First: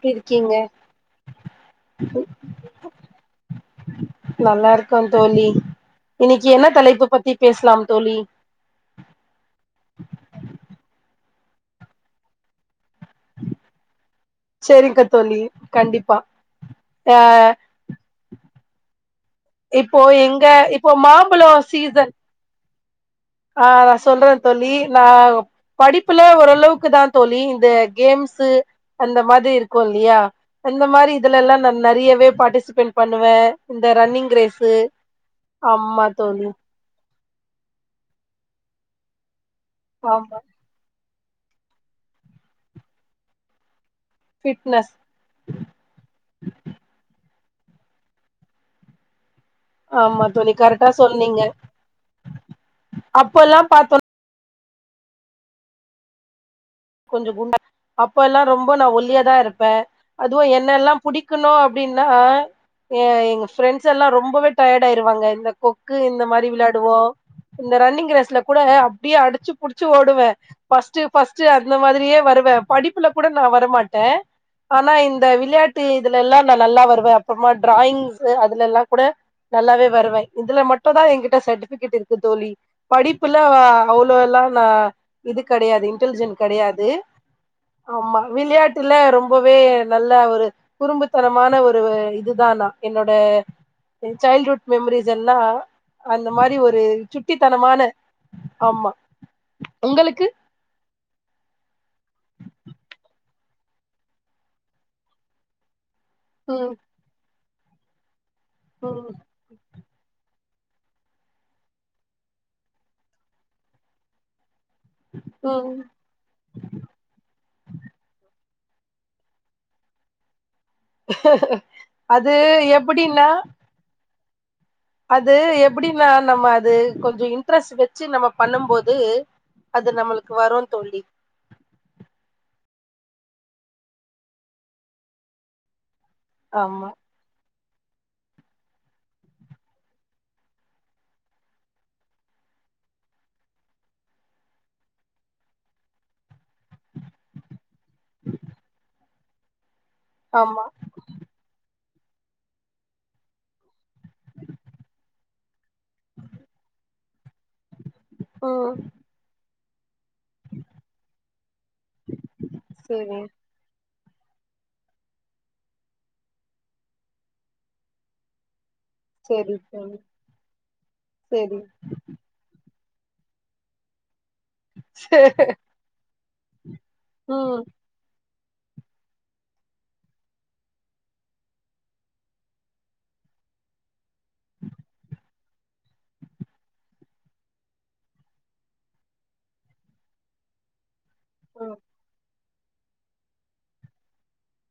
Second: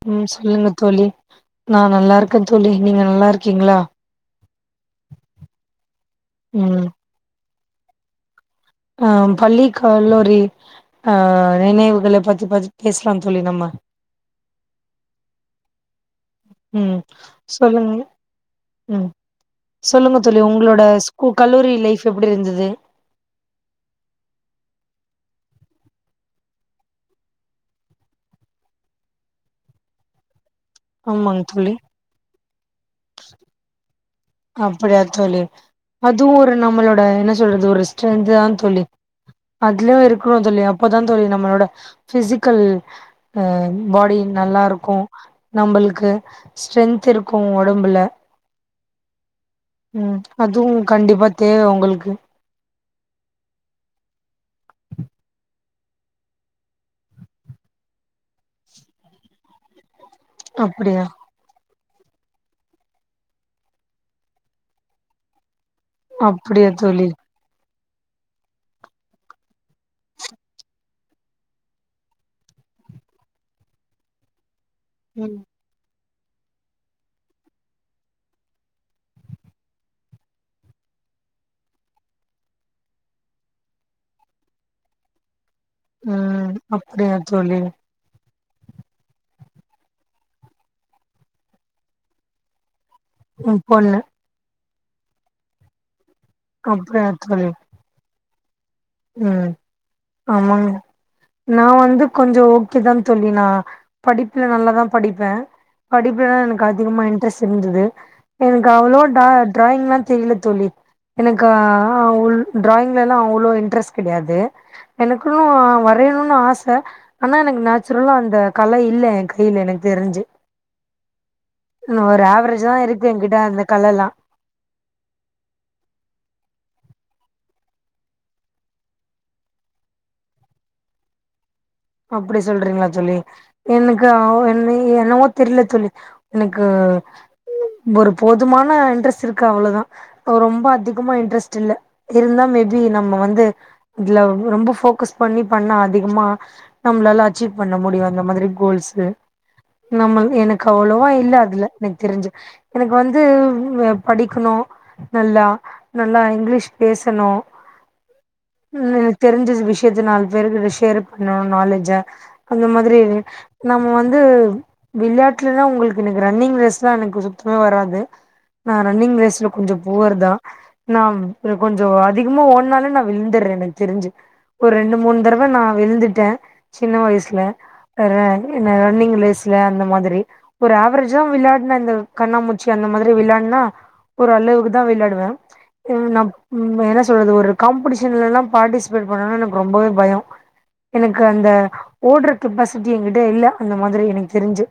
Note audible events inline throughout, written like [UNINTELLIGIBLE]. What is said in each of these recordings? எப்டி ம் இருக்கீங்க சொல்லுங்க தோழி நா நல்லா இருக்கே தோழி நீங்க நல்லா இருக்கீங்களா நல்லா இருக்கோ தோழி ம் பேசலா தோழி அ பள்ளி கல்லூரி ஆ நினைவுகள பத்தி பத்தி பேசலா தோழி நம்ம செரிக்க தோழி கண்டிப்பா ம் ஆ சொல்லுங்க ம் இப்போ சொல்லுங்க தோழி எங்க உங்களோட இப்போ ஸ்கூ மாம்பழோ கல்லூரி லைஃப் சீசன் எப்டி இருந்தது ஆ சொல்றே தோழி நா படிப்புல ஓரளவுக்கு தா தோழி இந்த கேம்சு அந்த மாரி இருக்கு இல்லியா இந்த மாரி இதுல ஆமாங்க எல்லா நா தோழி நெறையவே ஃபார்ட்டிசிபேட் பண்ணுவே இந்த ரன்னிங் ரேஸு அப்டியா தோழி ஆமா அது தோழி ஒரு நம்மளோட என்ன சொ சொல்றது ஒரு [UNINTELLIGIBLE] தோழி அதுலயு ஆமா இருக்கணு தோழி அப்போ இதா தோழி நம்மளோட பிசிக்கல் அ பாடி நல்லா ஃபிட்னஸ் இருக்கு நம்மளுக்கு ஸ்ட்ரென்த் இருக்கு க்கு வொடம்புல ஆமா தோழி கரெட்டா சொன்னிங்க தேவ உங்களுக்கு அப்ப எல்லா பாத்தோன கொஞ்ச குண்டா அப்போ எல்லா ரொம்ப நா ஒல்லியதா இருப்பே அதுவு என்னெல்லா அப்டியா புடிக்கணு அப் அப்டின்னா எ எங்க ஃபிரெண்ட்ஸ் எல்லா ரொம்பவே டயர்டா ஆயிருவாங்க இந்த கொக்கு இந்த மாரி அப்டியா வெளையாடுவோ தோழி இந்த ரன்னிங் ரேஸ்ல கூட அப்டியே அடிச்சு புடிச்சு ஓடுவே பர்ஸ்ட்டு பர்ட்ஸ் இந்த மாதிரியே வருவே படிப்புல கூட நா வரமாட்டே ஆனா இந்த ம் விளையாட்டு இதுல எல்லா நா நல்லா வருவே அப்பறமா டிராயிங்ஸ் அதுல எல்லா கூட நல்லாவே வருவே இதுல மட்டு தா எகிட்ட சர்டிபிகேட் இருக்கு தோழி படிப்புல அவ்ளோ எல்லா நா இதுக்கு கெடையது இன்டெலிஜென்ட் ம் கெடையாது அப்டியா தோழி ஆமா விளையாட்டுல ரொம்பவே நல்ல ஒரு குறும்புத்தனமான ஒரு இதுதானா என்னோட ம் பொண்ணு சைல்டு வுட் மெமரீஸ் எல்லா அந்த மாரி ஒரு அப்டியா தோழி சுட்டித்தனமான ஆமா ம் உங்களுக்கு ஆமங்க நா வந்து கொஞ்ச ஓகேதா தோழி நா படிப்புல நல்லாதா படிப்பே படிப்புலதா எனக்கு ம் அதிகமா இன்ட்ரெஸ்ட் டு இருந்துது எனக்கு அவ்ளவா ம் ட்ரா ட்ராயிங்லா தெரியல தோழி எனக்கு ஆ அவ்ள் ட்ராயிங்லலா அவ்ளோ இன் ட்ரெஸ்ட் கெடையாது எனக்குன்னு ம் வரையணுனு ஆச ஆனா எனக்கு நேச்சுரலா அந்த கலை இல்ல யேன் கைல எனக்கு தெரிஞ்சு ஒரு அது ஆவரேஜ்தா இருக்கு எப்டின்னா என்கிட்ட அந்த கல எல்லா அது எப்பிடின்னா நம்ம அது கொஞ்சோ இன்ட்ரெஸ்ட் வச்சு நம்ம பண்ணும்போது அது நம்மளுக்கு வரு தோழி அப்பிடி சொல்றீங்களா தோழி எனக்கு அவ் என்ன என்னவோ தெரில தோழி எனக்கு ஆமா ஒரு போதுமான இன்ட்ரெஸ்ட் இருக்கு அவ்ளதா அ ரொம்ப அதிகமா இன்ட்ரெஸ்ட் இல்ல இருந்தா மேபி நம்ம வந்து இதுல ரொம்ப ஃபோக்கஸ் பண்ணி பண்ணா அதிகமா நம்மளால அச்சீவ் பண்ண நம்மள் ஆமா எனக்கு அவ்ளவா இல்ல அதுல எனக்கு தெரிஞ்சு எனக்கு வந்து அ படிக்கணு நல்லா நல்லா இங்கிலீஷ் பேசணு ம் எனக்கு தெரிஞ்சது விஷ யத்த நாலு பேருக்கு இது ஷேர் பண்ணனு நாலு தா அந்த மாதிரி செரி நா நம்ம வந்து விளையாட்லல்லா உங்களுக்கு எனக்கு ரன்னிங் ரேஸ்லா எனக்கு சுத்தமா வராது நா ரன்னிங் ரேஸ்ல செரி கொஞ்ச தோழி புவர்தா நா இது செரி கொஞ்ச அதிகமா ஓட்னாலே நா விழுந்தர்ற எனக்கு தெரிஞ்சி ஒரு ரெண்டு செ மூணு தடவ நா விழுந்துட்டே சின்ன வயசுல ம் வேற இந்த ரன்னிங் ரேஸ்ல அந்த மாதிரி ஒரு ஆவரேஜா விளையாட்ன இந்த கண்ணாமூச்சி அந்த மாதிரி விளையாட்னா ஒரு அளவுக்குதா விளையாடுவ என் நா ம் என்ன சொல்றது ஒரு காம்படீஷன்லல்லா பார்ட்டிசிபேட் பண்ணனுனா எனக்கு ரொம்பவே பயோ எனக்கு அந் ம். ஓட்ற கெப்பாசிட்டி என்கிட்ட இல்ல அந்த மாதிரி எனக்கு தெரிஞ்சு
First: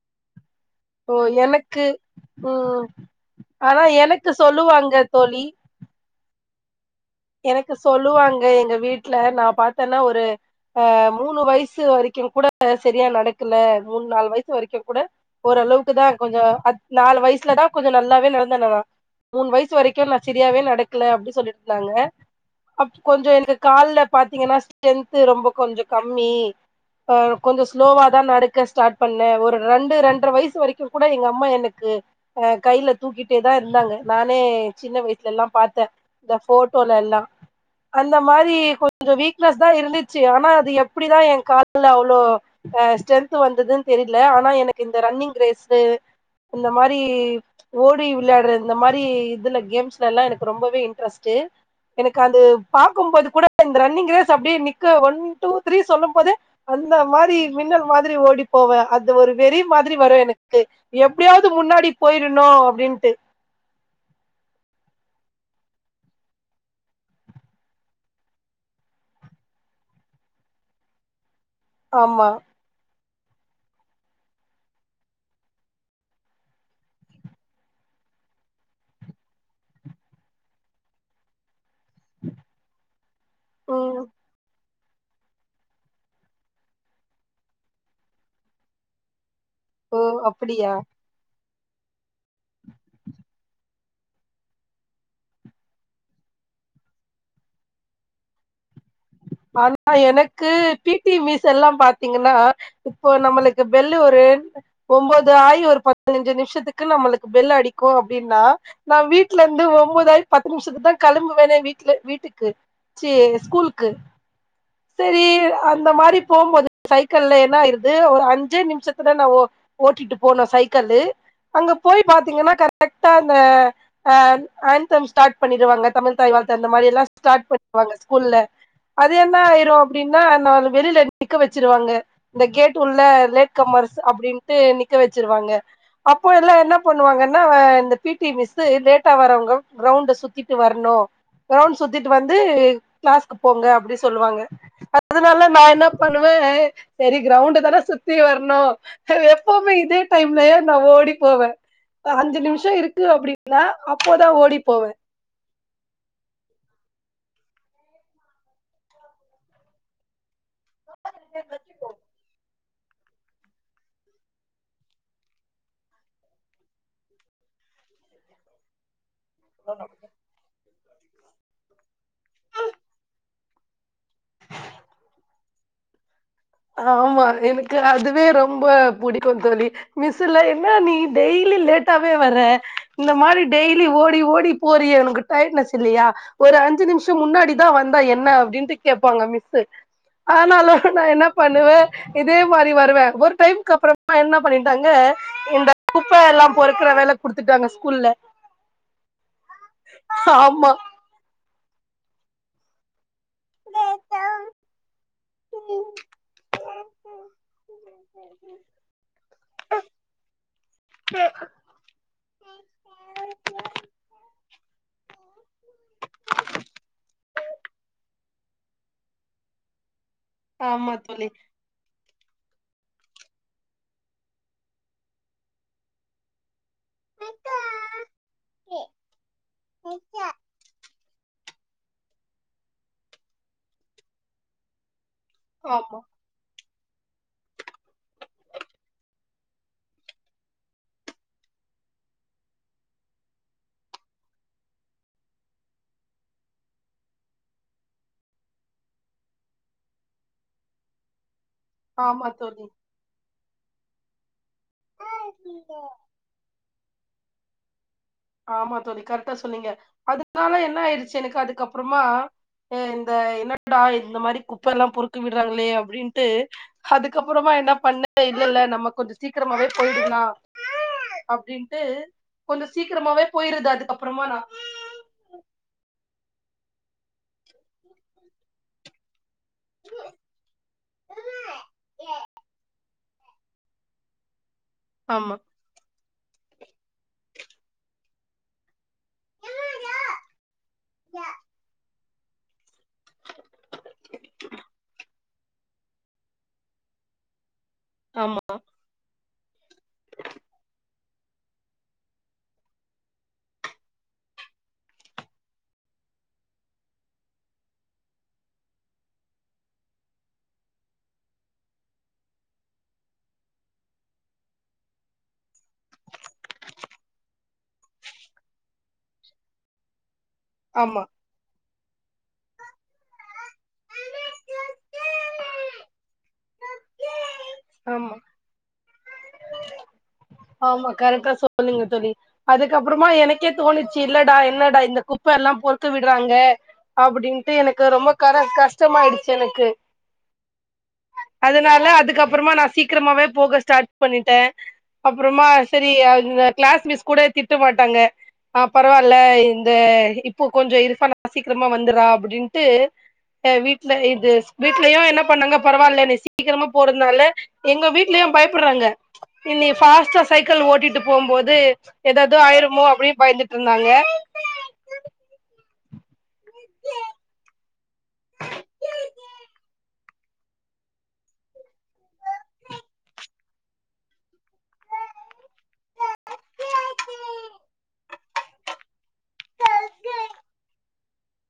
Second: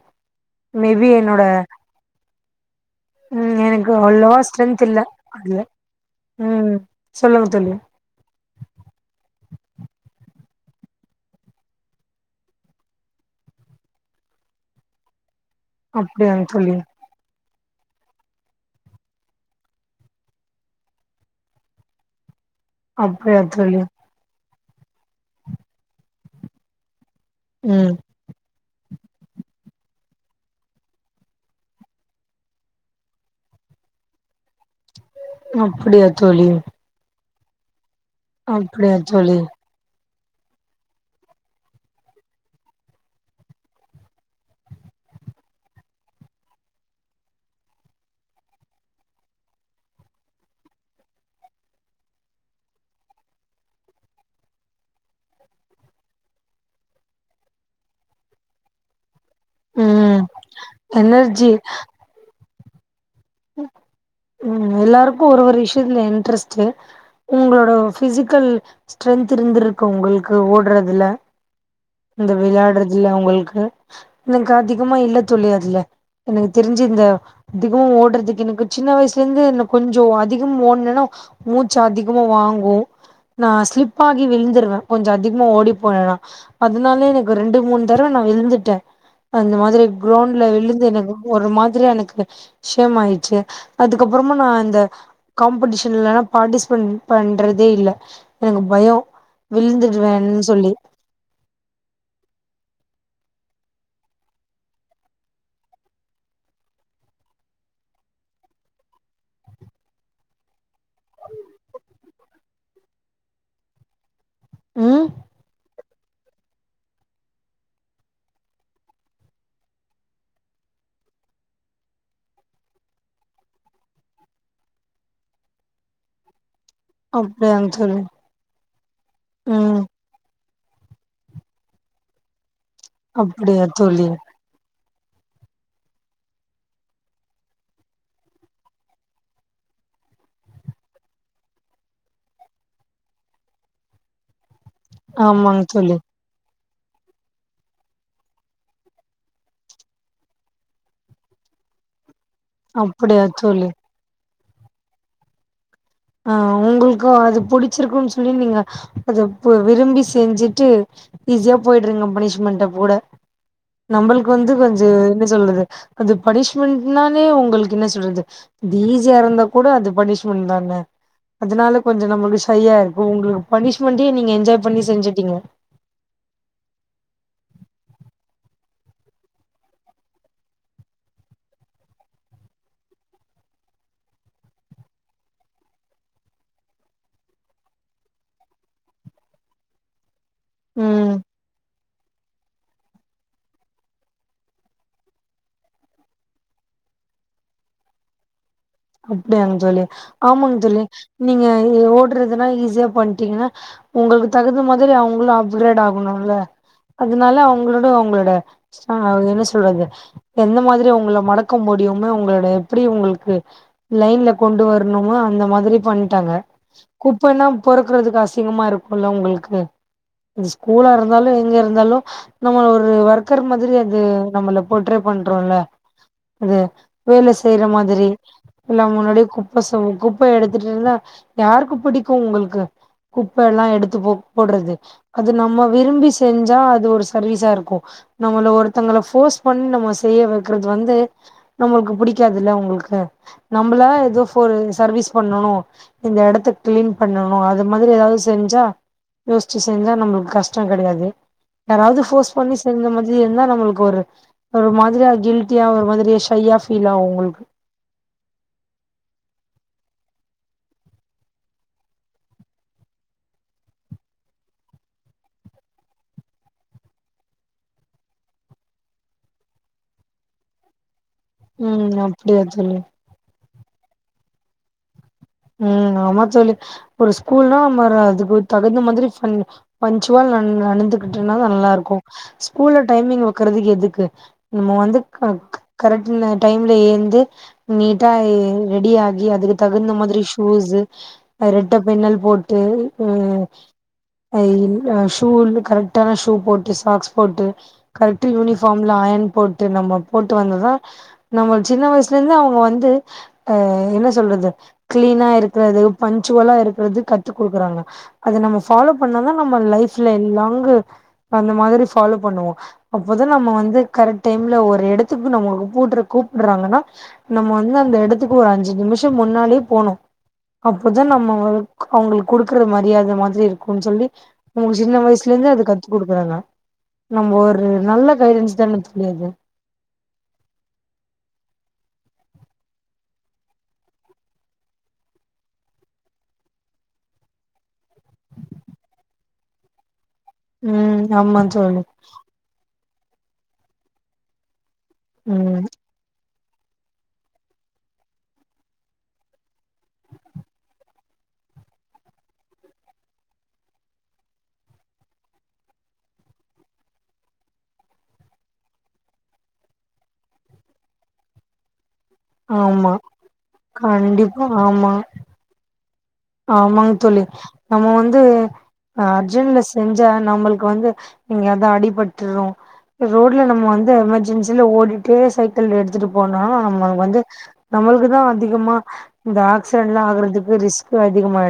மேபி ஓ என்னோட எனக்கு ம் ம் ஆனா எனக்கு அவ்ளவா ஸ்ட்ரென்த் சொல்லுவாங்க இல்ல தோழி அதுல ம் சொல்லுங்க எனக்கு தோழி சொல்லுவாங்க எங்க வீட்ல நா பாத்தேன்னா ஒரு அ மூனு வயசு வரைக்கு கூட சரியா நடக்கல மூனு நாலு வயசு வரைக்கு கூட ஓரளவுக்குதா அப்டியா கொஞ்ச தோழி அத் நாலு வயசுல தா கொஞ்ச நல்லாவே நடந்தே நா மூனு வயசு வரைக்கு நா சரியாவே நடக்கல அப்டின்னு சொல்லிட்ருந்தாங்க அப்டி கொஞ்சோ அப்டியா எனக்கு தோழி கால்ல பாத்தீங்கன்னா ஸ்ட்ரென்த்து ரொம்ப கொஞ்ச கம்மி ஆ கொஞ்ச ம் ஸ்லோவா தா நடக்க ஸ்டாட் பண்ணே ஒரு ரெண்டு ரெண்டரை வயசு வரைக்கு கூட எங்க அம்மா எனக்கு அ கையில தூக்கிட்டே தா இருந்தாங்க நானே சின்ன வயசுலல்லா பாத்தே அப்டியா தா தோழி போட் எல்லா அந்த மாரி அப்டியா கொஞ்சோ தோழி வீக்னஸ் தா இருந்துச் ஆனா அது எப்டிதா எ கால்ல அவ்ளோ ஸ்ட்ரென்த் வந்ததுன்னு தெரியல ஆனா எனக்கு இந்த ரன்னிங் ரேஸு இந்த மாரி ஓடி விளயாடுற இந்த மாரி இதுல கேம்ஸ்லல்லா எனக்கு ரொம்பவே இன்ட்ரெஸ்ட்டு எனக்கு அது பாக்கும்போது கூட இந்த ரன்னிங் ரேஸ் அப்டியே நிக்க ஒன் டூ த்ரீ சொல்லும் போதே அந்த மாரி மின்னல் மாரி ஓடி போவே அ அது ஒரு வெறி மாரி வரு ம் எனக்கு எப்டியாவது எனர்ஜி முன்னாடி போயிரனு அப்டீன்ட்டு உம் எல்லாருக்கு ஒரு ஒரு விஷயத்ல இன்ட்ரெஸ்ட்டு உங்களோட பிசிக்கல் ஸ்ட்ரென்த் இருந்துருக்கு உங்களுக்கு ஓடுறதுல ஆமா இந்த விளாடுற துல ஒங்களுக்கு எனக்கு அதிகமா இல்ல தோழி அதுல எனக்கு தெரிஞ்சு இந்த அதிகமா ஓடுறதுக்கு எனக்கு சின்ன வயசுல இருந்து என்ன கொஞ்சோ அதிகம் ஓடுனன்னா மூச் சு அதிகமா வாங்கு நா ஸ்லிப் ம் ஆகி விழுந்துருவே கொஞ்சோ அதிகமா ஓடி போனேனா அதனாலே எனக்கு ரெண்டு மூனு தரவ நா விழுந்துட்டே அந்த மாதிரி ஓ கிரௌண்ட்ல அப்டியா விழுந்து எனக்கு ஒரு மாதி ரி எனக்கு ஷேம் ஆயிச்சு அதுக்கப்புறமா நா அந்த காம்படிஷன்லலா பார்ட்டிஸ்பேட் பண்றதே இல்ல எனக்கு பயோ ஆனா விழுந்துடுவேன்னு எனக்கு சொல்லி பி டி மிஸ் எல்லா பா த்தீங்கன்னா இப்போ நம்மளுக்கு பெல்லு ஒரு ஒம்பது ஆகி ஒரு பதினஞ்சு நிமிஷத்துக்கு நம்மளுக்கு பெல்லு அடிக்கு அப்டின்னா நா வீட்ல இருந்து ஒன்பதாயி பத்து நிமிஷத்து தா கெளம்புவனே வீட்ல வீட்டுக்கு ச்சி ஸ்கூலுக்கு ம் சரி அ இந்த மாரி போம்போது சைக்கள்ள என்ன ஆயிருது ஒரு அஞ்சே நிமிஷத்துல நா ஓட்டிட்டு போனோ சைக்களு அங்க போய் பாத்தீங்கன்னா கரெக்ட்டா அந்த ஆந்தம் ஸ்டாட் பண்ணிருவாங்க தமிழ்த்தாய் வாழ் த்து அந்த மாரில்லா ஸ்டாட் அப்டியாங்க பண்ணிடுவாங்க தோழி ஸ்கூல்ல அது என்னா ஆயிரு ம் அப்டின்னா என்ன வெளில நிக்க வச்சிருவாங்க இந்த கேட் உள்ள லேட் அப்படியா கம்மர்ஸ் தோழி அப்டின்ட்டு நிக்க இத வச்சுருவாங்க அப்போ எல்லா என்ன பண்ணுவாங்கனா இந்த பி டி மிஸ்ஸு லேட்டா வரவங்க கிரவுண்டு சுத்திட்டு வரணு கிரவுண்ட் சுத்திட்டு வந்து கிளாஸ்க்கு போங்க அப்டி சொல்லுவாங்க அதனால நா ஆமாங்க என்ன தோழி பண்ணுவே செரி கிரௌண்ட் தானே சுத்தி வரணு எப்பவுமே இதே டைம்லயே நா ஓடி போவே இப்ப அஞ்சு நிமிஷ இருக்கு அப்படியா அப்டின்னா தோழி அப்போதா ஓடிப் போவே ஆ உங்களுக்கு அது புடிச்சிருக்குன்னு சொல்லி நீங்க அத விரும்பி செஞ்சு ட்டு ஈஸியா போயிடிரிங்க பனிஷ்மெண்ட்டப் கூட நம்மளுக்கு வந்து கொஞ்சோ என்ன சொல்றது அந்த பனிஷ்மெண்ட்னாலே உங்களுக்கு என்ன சொல்றது தே ச்சியா இருந்தா கூட அது பனிஷ்மெண்ட் தான அதனால கொஞ்சோ நம்மளுக்கு ஷைய்யா இருக்கோ உங்களுக்கு பனிஷ்மெண்டே நீங்க என்ஜாய் பண்ணி செஞ்சுட்டீங்க அ ஆமா எனக்கு அதுவே ரொம்ப புடிக்கு தோழி மிஸ்ஸுலா என்ன நீ டெய்லி லேட்டாவே வர இந்த மாரி டெய்லி ஓடி ஓடி போறியே உனக்கு டயடனஸ் இல்லயா ஒரு அஞ்சு நிமிஷோ முன்னாடிதா வந்தா என்ன அப்டின்ட்டு கேப்பாங்க மிஸ்ஸு ஆனாலோ நா ம் என்னப் த்த இதே மாரி வருவே ஒரு டைமுக்கு அப்பறமா என்ன பண்ணிட்டாங்க இந்த குப்பயெல்லா பொறுக்குற வேல குடுத்துட்டாங்க ஸ்கூல்ல அப்டியாங்கு தோழி ஆமாங்க ஆமா தோழி நீங்க நீங்க ஓடுறதுனா ஈஸியா பண்ணி ரிங்கன்னா உங்களுக்கு தகுந்த மாரி அவங்களு அப்கிரேட் ஆகணும்ல அதனால அவங்களோட அவங்களோட ஆ என்ன சொல்றது எந்த மாரி உங்கள மடக்க முடியுனு உங்களோட எப்டி உங்களுக்கு லைன்ல கொண்டு வர்னு இவ அந்த மாதிரி பண்ணிட்டாங்க குப்பைனா பொறுக்குறதுக்கு அசிங்கமா இருக்குல்ல உங்களுக்கு அது ஸ்கூலா ஆமா இருந்தாலு தோழி எங்க இருந்தாலு நம்மள ஒரு ஒர்க்கர் மாதிரி அது நம்மள போட்ரே பண்றோல அது வேல செய்யற மாதிரி எல்லா முன்னாடியே குப்ப செய்வோ குப்ப எடுத்துட்டு இருந்தா யாருக்கு புடிக்கு உங்களுக்கு குப்ப எல்லா எடுத்து போ போடுறது அது நம்ம ஆமா விரும்பி செஞ்சா அது இது ஒரு சர்வீஸா இருக்கு நம்மள ஒருத்தங்கள போஸ் பண்ணி நம்ம செய்ய வக்கிறது வந்து நம்மளுக்கு புடிக்காதுல்ல உங்களுக்கு நம்மளா ஏதோ சர்வீஸ் பண்ணணு இந்த எடத்த கிளீன் பண்ணணு அது மாரி ஏதாது செஞ்சா யோசிச்சு செஞ்சா நம்மளுக்கு கஷ்ட கெடையாது யாராது போர்ஸ் ஆமா பண்ணி தோழி செஞ்ச மாதிரி இருந்தா நம்ம உங்கொரு ஒரு மாதிரியா கில்ட்டியா ஒரு மாதிரி ஷையாப் ஃபீலா உங்களுக்கு ஆமா தோழி கரெட்டா சொன்னீங்க அதனால என்ன ஆயிருச்சு எனக்கு அதுக்கப்பறமா இந்த என்னடா இந்த மாரி குப்ப எல்லா பொறுக்கு விடுறாங்களே அப்டின்ட்டு அதுக்கப்பறமா என்ன பண்ண இல்லல்ல நம்ம கொஞ்ச சீக்கிரமாவே போயிடலா உம் அப்டியா சொல்லு போயிருது அதுக்கப்புறமா நா உம் ஆமா தோழி ஒரு ஸ்கூல்னா நம்ம அதுக்கு தகுந்த மாதிரி பஞ்சுவள் நடந்துகிட்டு இருனா நல்லா இருக்கு ஸ்கூல டைமிங் வக்கறதுக்கு எதுக்கு நம்ம வந்து ஆமா கரெக்ட் டைம்ல ஏந்து நீட்டா ரெடி ஆகி அதுக்கு தகுந்த மாதிரி ஷூஸு ரெட்ட பின்னல் போட்டு ஷூ கரெக்டான ஷூ போட்டு சாக்ஸ் போட்டு கரேக்டா ஆமா யூனிஃபாம்லா அயன் போட்டு நம்ம போட்டு வந்ததா நம்ம சின்ன வயசுல இருந்து அவுங்க வந்து அ என்ன சொல்றது கிளீனா இருக்குறது பஞ்சுவலா இருக்குறது கத்து குடுக்குறாங்க அத நம்ம ஃபாலோ பண்ணா தா நம்ம லைஃப்ல எல்லாங்கு அந்த மாதிரி ஃபாலோ பண்ணுவோ அப்போதா நம்ம வந்து கரெக்ட் டைம்ல ஒரு எடத்துக்கு நம்ம கூட்டுற கூப்ருறாங்கன்னா நம்ம வந்து அந்த எடத்துக்கு ஒரு அஞ்சு நிமிஷோ முன்னாலே போனு ஆமா அப்பதா நம்ம அவுங்களுக்கு குடுக்குற மரியாத மாதிரி இருக்குன்னு சொல்லி ஒங்களுக்கு சின்ன வயசுல இருந்தே அத கத்து குடுக்குறாங்க நம்ம ஒரு ஆ நல்ல ஆமா கைடன்ன்ஸ் தான [UNINTELLIGIBLE] ஆமா கரெக்டா சொல்லுங்க தோழி அதுக்கப்புறமா எனக்கே தோனுச்சு இல்லடா என்னடா இந்த குப்ப எல்லா பொறுக்க விடுறாங்க அப்டின்ட்டு எனக்கு ரொம்ப கர கஷ்டமாயிடுச்சு எனக்கு உம் அமா தோழி அதனால அதுக்கப்புறமா நா சீக்கிரமாவே போக ஸ்டாட் பண்ணிட்டே அப்பறமா ம் சரி கிளாஸ் மிஸ் கூட திட்ட மாட்டாங்க ஆ பரவாயில்ல இந்த இப்போ கொஞ்சோ இருப்பா நா சீக்கிரமா வந்துறே அப்டின்ட்டு வீட்ல இது வீட்லயு என்னா பண்ணாங்க பரவால்ல நீ சீக்கிரமா போறதுனால எங்க வீட்லயு பயப்புறாங்க இ ஃபாஸ்ட்டா சைக்கிள் ஓட்டிட்டு போம்போது ஏதாவது ஆயிரமோ ஆமா அப்டினு பயந்துட்டு இருந்தாங்க கண்டிப்பா ஆமாங்க தோழி நம்ம வந்து அர்ஜென்ல செ நம்மளுக்கு வந்து இங்க எங்கதா அடிபட்டுரு ரோட்ல நம்ம வந்து எமர்ஜென்சில ஓடிட்டே சைக்கிள் எடுத்துட்டு போனா நம்ம வந்து நம்மளுக்குதா அதிகமா இந்த ஆக்சிடென்லா ஆகுறதுக்கு அதிகமா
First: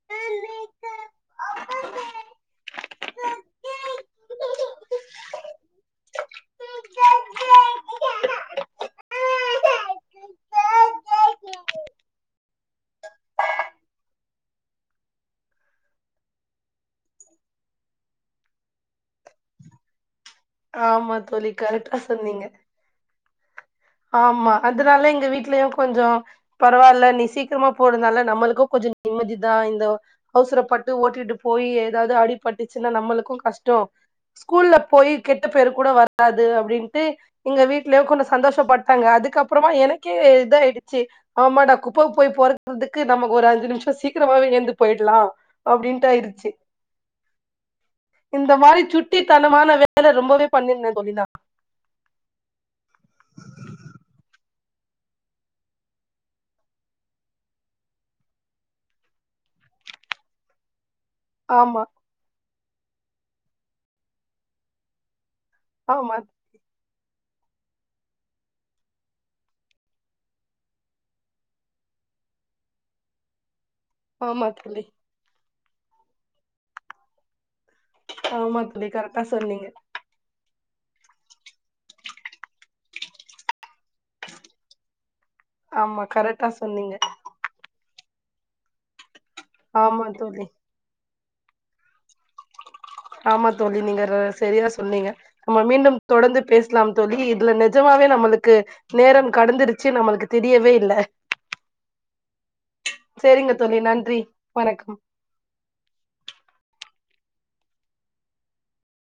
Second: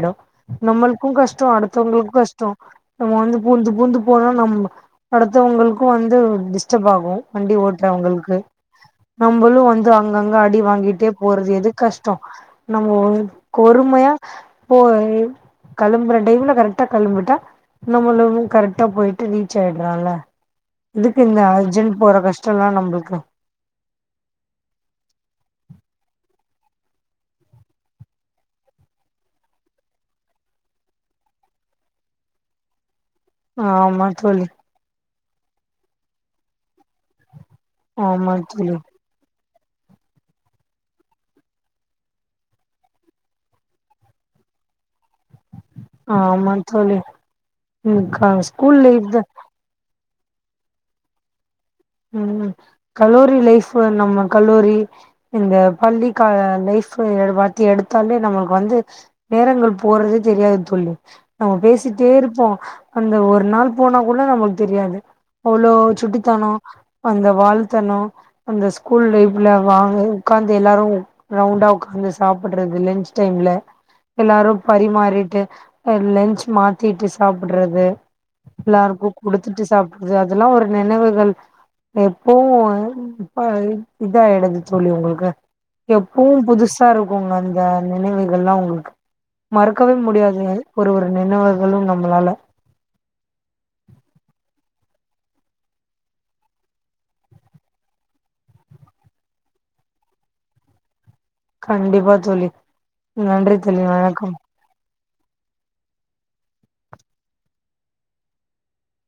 நம்மளுக்கு கஷ்டோ அடுத்தவங்களுக்கு கஷ்டோ நம்ம வந்து பூந்து பூந்து போனா நம் அடுத்தவங்களுக்கு வந்து டிஸ்டப் ஆகு வண்டி ஓட்றவங்களுக்கு நம்மளு வந்து அங்கங்க அடி வாங்கிட்டே போறது எது கஷ்டோ நம்ம பொறுமையா போ கெளம்புற டைம்ல கரெக்டா கெளம்பிட்டா நம்மளு கரெக்டா போயிட்டு ரீச் ஆயிறான்ல ஆமா எதுக்கு இந்த தோழி கரெக்டா அர்ஜென்ட் போற சொன்னீங்க கஷ்டோ எல்லா நம்மளுக்கு ஆமா அதனால எங்க வீடலயு கொஞ்சோ பரவாயில்ல நீ சீக்கிரமா போறனால நம்மளுக்கு கொஞ்சோ நிம்மதிதா இந்த அவசரப்பட்டு ஓட்டிட்டு போய் ஏதாவது அடி பட்டுச்சுன்னா நம்மளுக்கு கஷ்டோ ஆமா தோழி ஸ்கூல்ல போய் கெட்ட பேரு கூட வராது அப்டின்னு து எங்க வீட்லயோ கொஞ்சோ ஆமா தோழி சந்தோஷப்பட்டாங்க அதுக்கப் அப்புறமா எனக்கே இத ஆயிடுச்சு அ [UNINTELLIGIBLE] குப்பைக்கு போய போறதுக்கு நமக்கு ஒரு அஞ்சு நிமிஷோ சீக்கிரமாகவே ஏந்து போயடு லா அப்டின்ட்டு ஆயடுச்சு ஆமா தோழி ம் க இந்த ஸ்கூல் மாரி லைஃப் சுட்டித்தனமான வே ல ரொம்பவே பண்ணிருந்தே தொழினா உ கலோரி லைஃப் நம்ம கலோரி இந்த பள்ளிகா லைஃப் பத்தி எடுத்தாலே நம்மளுக்கு வந்து நேரங்கள் போறதே தெரியாது தோல்லி நம்ம ஆமா பேசிட்டே இருப்போ அந்த ஒரு நாள் போனா கூட நம்மளுக்கு தெரியாது அவ்ளோ ஆமா சுட்டித்தனோ அந்த வாழத்தனோ அந்த ஸ்கூல் லைஃப்ல வாங்க உக்காந்து எல்லாரு ரவுண்டா உகார்ந்து சாப்பிடுறது லன்ச் டைம்ல ஆமா எல்லாரு தோழி பரிமாறிட்டு லன்ச் மாத்திட்டு சாப் ட்றது ஆமா தோழி எல்லாருக்கு கரெக்டா சொன்னீங்க குடுத்துட்டு சாப்பிடுறது அதெல்லா ஒரு நினவுகள் எப்போ இப்ப இதா ஆய்டுது தோலி உங்களுக்கு ஆமா எப்பவு கரெக்டா புதுசா சொன்னீங்க இருக்குங்க அந்த நினைவுகள்லா உங்களுக்கு மறுக்கவே ஆமா தோழி முடியாது ஒருஒரு நினைவுகளு நம்மளால ஆமா தோல்லி நீங்க சரியா சொன்னீங்க நம்ம மீண்டு தொடர்ந்து பேசலா தோல்லி இதுல நிஜமாவே நம்மளுக்கு நேரம் கடந்துருச்சு நம்மளுக்கு தெரியவே இல்ல கண்டிப்பா தோலி சரிங்க நன்றி தோழி தோலி நன்றி வணக்கம் வணக்கம்